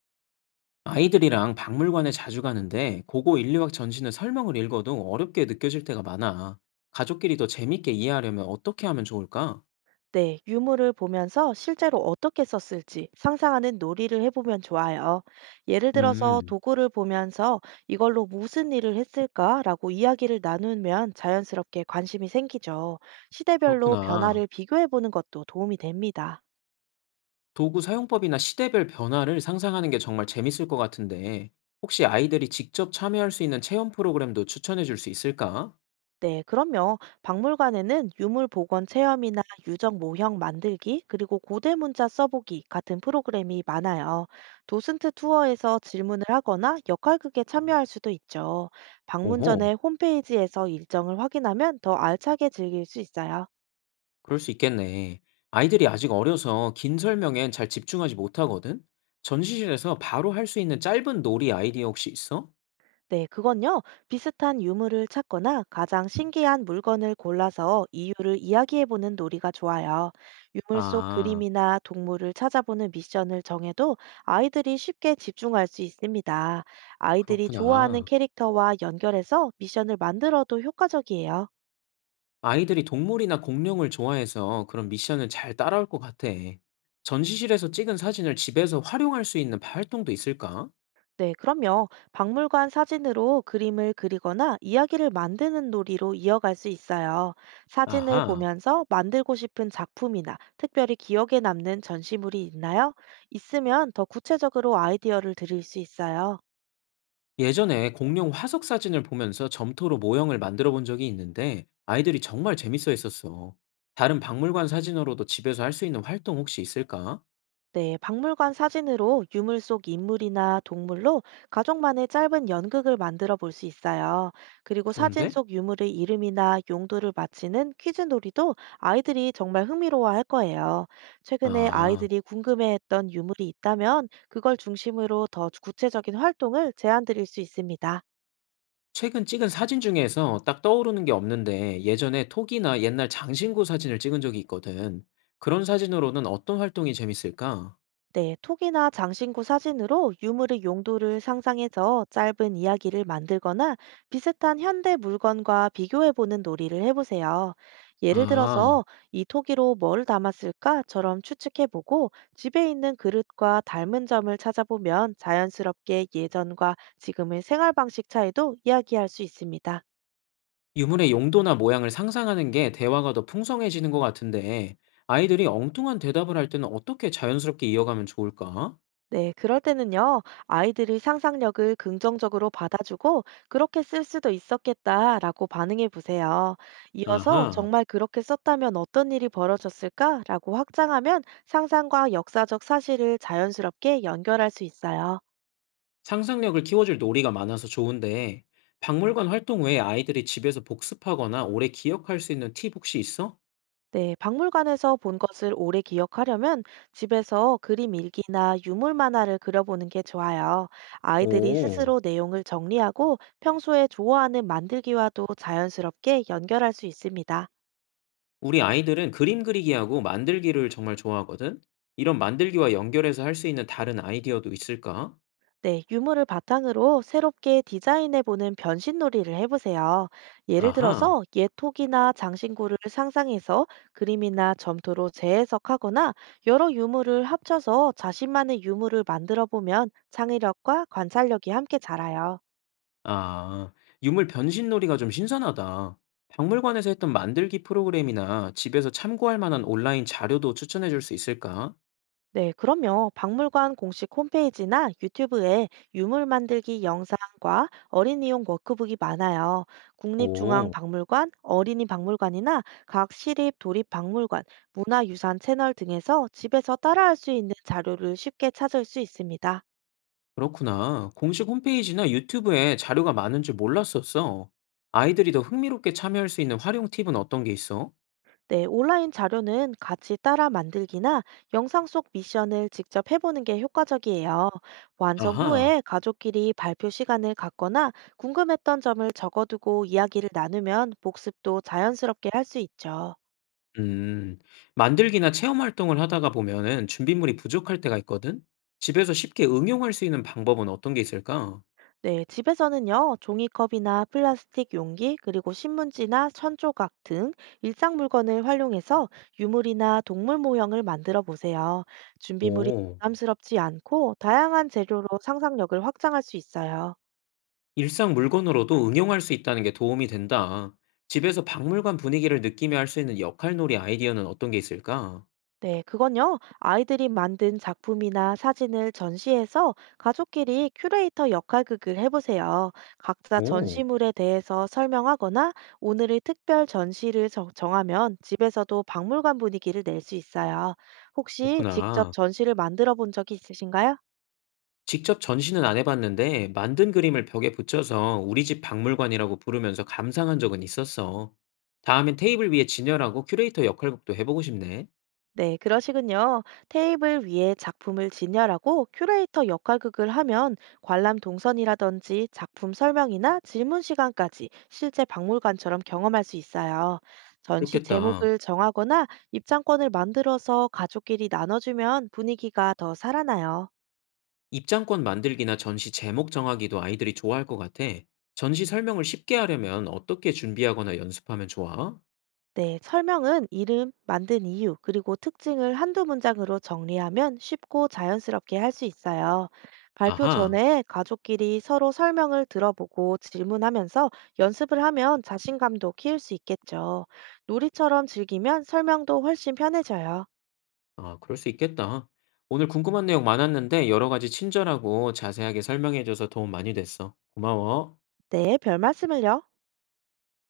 아이들이랑 박물관에 자주 가는데 고고 인류학 전신의 설명을 읽어도 어렵게 느껴질 때가 많아. 가족끼리 더 재밌게 이해하려면 어떻게 하면 좋을까? 네, 유물을 보면서 실제로 어떻게 썼을지 상상하는 놀이를 해보면 좋아요. 예를 들어서 음, 도구를 보면서 이걸로 무슨 일을 했을까라고 이야기를 나누면 자연스럽게 관심이 생기죠. 시대별로 그렇구나. 변화를 비교해보는 것도 도움이 됩니다. 도구 사용법이나 시대별 변화를 상상하는 게 정말 재밌을 것 같은데, 혹시 아이들이 직접 참여할 수 있는 체험 프로그램도 추천해 줄 수 있을까? 네, 그럼요. 박물관에는 유물 복원 체험이나 유적 모형 만들기, 그리고 고대 문자 써보기 같은 프로그램이 많아요. 도슨트 투어에서 질문을 하거나 역할극에 참여할 수도 있죠. 방문 오호, 전에 홈페이지에서 일정을 확인하면 더 알차게 즐길 수 있어요. 그럴 수 있겠네. 아이들이 아직 어려서 긴 설명엔 잘 집중하지 못하거든? 전시실에서 바로 할 수 있는 짧은 놀이 아이디어 혹시 있어? 네, 그건요. 비슷한 유물을 찾거나 가장 신기한 물건을 골라서 이유를 이야기해보는 놀이가 좋아요. 유물 속 아. 그림이나 동물을 찾아보는 미션을 정해도 아이들이 쉽게 집중할 수 있습니다. 아이들이 좋아하는 그렇구나. 캐릭터와 연결해서 미션을 만들어도 효과적이에요. 아이들이 동물이나 공룡을 좋아해서 그런 미션을 잘 따라올 것 같아. 전시실에서 찍은 사진을 집에서 활용할 수 있는 활동도 있을까? 네, 그럼요. 박물관 사진으로 그림을 그리거나 이야기를 만드는 놀이로 이어갈 수 있어요. 사진을 아하. 보면서 만들고 싶은 작품이나 특별히 기억에 남는 전시물이 있나요? 있으면 더 구체적으로 아이디어를 드릴 수 있어요. 예전에 공룡 화석 사진을 보면서 점토로 모형을 만들어 본 적이 있는데 아이들이 정말 재밌어 했었어. 다른 박물관 사진으로도 집에서 할 수 있는 활동 혹시 있을까? 네, 박물관 사진으로 유물 속 인물이나 동물로 가족만의 짧은 연극을 만들어 볼 수 있어요. 그리고 사진 좋은데? 속 유물의 이름이나 용도를 맞히는 퀴즈 놀이도 아이들이 정말 흥미로워할 거예요. 최근에 아. 아이들이 궁금해했던 유물이 있다면 그걸 중심으로 더 구체적인 활동을 제안 드릴 수 있습니다. 최근 찍은 사진 중에서 딱 떠오르는 게 없는데 예전에 톡이나 옛날 장신구 사진을 찍은 적이 있거든. 그런 사진으로는 어떤 활동이 재밌을까? 네, 톡이나 장신구 사진으로 유물의 용도를 상상해서 짧은 이야기를 만들거나 비슷한 현대 물건과 비교해보는 놀이를 해보세요. 예를 아, 들어서 이 토기로 뭘 담았을까처럼 추측해보고 집에 있는 그릇과 닮은 점을 찾아보면 자연스럽게 예전과 지금의 생활 방식 차이도 이야기할 수 있습니다. 유물의 용도나 모양을 상상하는 게 대화가 더 풍성해지는 것 같은데 아이들이 엉뚱한 대답을 할 때는 어떻게 자연스럽게 이어가면 좋을까? 네, 그럴 때는요, 아이들이 상상력을 긍정적으로 받아주고, 그렇게 쓸 수도 있었겠다라고 반응해 보세요. 이어서 아하, 정말 그렇게 썼다면 어떤 일이 벌어졌을까라고 확장하면 상상과 역사적 사실을 자연스럽게 연결할 수 있어요. 상상력을 키워줄 놀이가 많아서 좋은데 박물관 활동 외에 아이들이 집에서 복습하거나 오래 기억할 수 있는 팁 혹시 있어? 네, 박물관에서 본 것을 오래 기억하려면 집에서 그림 일기나 유물 만화를 그려보는 게 좋아요. 아이들이 오. 스스로 내용을 정리하고 평소에 좋아하는 만들기와도 자연스럽게 연결할 수 있습니다. 우리 아이들은 그림 그리기하고 만들기를 정말 좋아하거든? 이런 만들기와 연결해서 할 수 있는 다른 아이디어도 있을까? 네, 유물을 바탕으로 새롭게 디자인해보는 변신놀이를 해보세요. 예를 아하, 들어서 옛 톡이나 장신구를 상상해서 그림이나 점토로 재해석하거나 여러 유물을 합쳐서 자신만의 유물을 만들어보면 창의력과 관찰력이 함께 자라요. 아, 유물 변신놀이가 좀 신선하다. 박물관에서 했던 만들기 프로그램이나 집에서 참고할 만한 온라인 자료도 추천해 줄 수 있을까? 네, 그럼요. 박물관 공식 홈페이지나 유튜브에 유물 만들기 영상과 어린이용 워크북이 많아요. 오, 국립중앙박물관, 어린이박물관이나 각 시립 도립박물관, 문화유산 채널 등에서 집에서 따라할 수 있는 자료를 쉽게 찾을 수 있습니다. 그렇구나. 공식 홈페이지나 유튜브에 자료가 많은 줄 몰랐었어. 아이들이 더 흥미롭게 참여할 수 있는 활용 팁은 어떤 게 있어? 네, 온라인 자료는 같이 따라 만들기나 영상 속 미션을 직접 해보는 게 효과적이에요. 완성 아하. 후에 가족끼리 발표 시간을 갖거나 궁금했던 점을 적어두고 이야기를 나누면 복습도 자연스럽게 할 수 있죠. 음. 만들기나 체험 활동을 하다가 보면은 준비물이 부족할 때가 있거든? 집에서 쉽게 응용할 수 있는 방법은 어떤 게 있을까? 네, 집에서는요, 종이컵이나 플라스틱 용기, 그리고 신문지나 천조각 등 일상 물건을 활용해서 유물이나 동물 모형을 만들어 보세요. 준비물이 오, 부담스럽지 않고 다양한 재료로 상상력을 확장할 수 있어요. 일상 물건으로도 응용할 수 있다는 게 도움이 된다. 집에서 박물관 분위기를 느끼며 할 수 있는 역할놀이 아이디어는 어떤 게 있을까? 네, 그건요. 아이들이 만든 작품이나 사진을 전시해서 가족끼리 큐레이터 역할극을 해보세요. 각자 오, 전시물에 대해서 설명하거나 오늘의 특별 전시를 정하면 집에서도 박물관 분위기를 낼 수 있어요. 혹시 직접 그렇구나. 전시를 만들어 본 적이 있으신가요? 직접 전시는 안 해봤는데 만든 그림을 벽에 붙여서 우리 집 박물관이라고 부르면서 감상한 적은 있었어. 다음엔 테이블 위에 진열하고 큐레이터 역할극도 해보고 싶네. 네, 그러시군요. 테이블 위에 작품을 진열하고 큐레이터 역할극을 하면 관람 동선이라든지 작품 설명이나 질문 시간까지 실제 박물관처럼 경험할 수 있어요. 전시 그렇겠다. 제목을 정하거나 입장권을 만들어서 가족끼리 나눠주면 분위기가 더 살아나요. 입장권 만들기나 전시 제목 정하기도 아이들이 좋아할 것 같아. 전시 설명을 쉽게 하려면 어떻게 준비하거나 연습하면 좋아? 네, 설명은 이름, 만든 이유, 그리고 특징을 한두 문장으로 정리하면 쉽고 자연스럽게 할 수 있어요. 발표 아하, 전에 가족끼리 서로 설명을 들어보고 질문하면서 연습을 하면 자신감도 키울 수 있겠죠. 놀이처럼 즐기면 설명도 훨씬 편해져요. 아, 그럴 수 있겠다. 오늘 궁금한 내용 많았는데 여러 가지 친절하고 자세하게 설명해줘서 도움 많이 됐어. 고마워. 네, 별 말씀을요.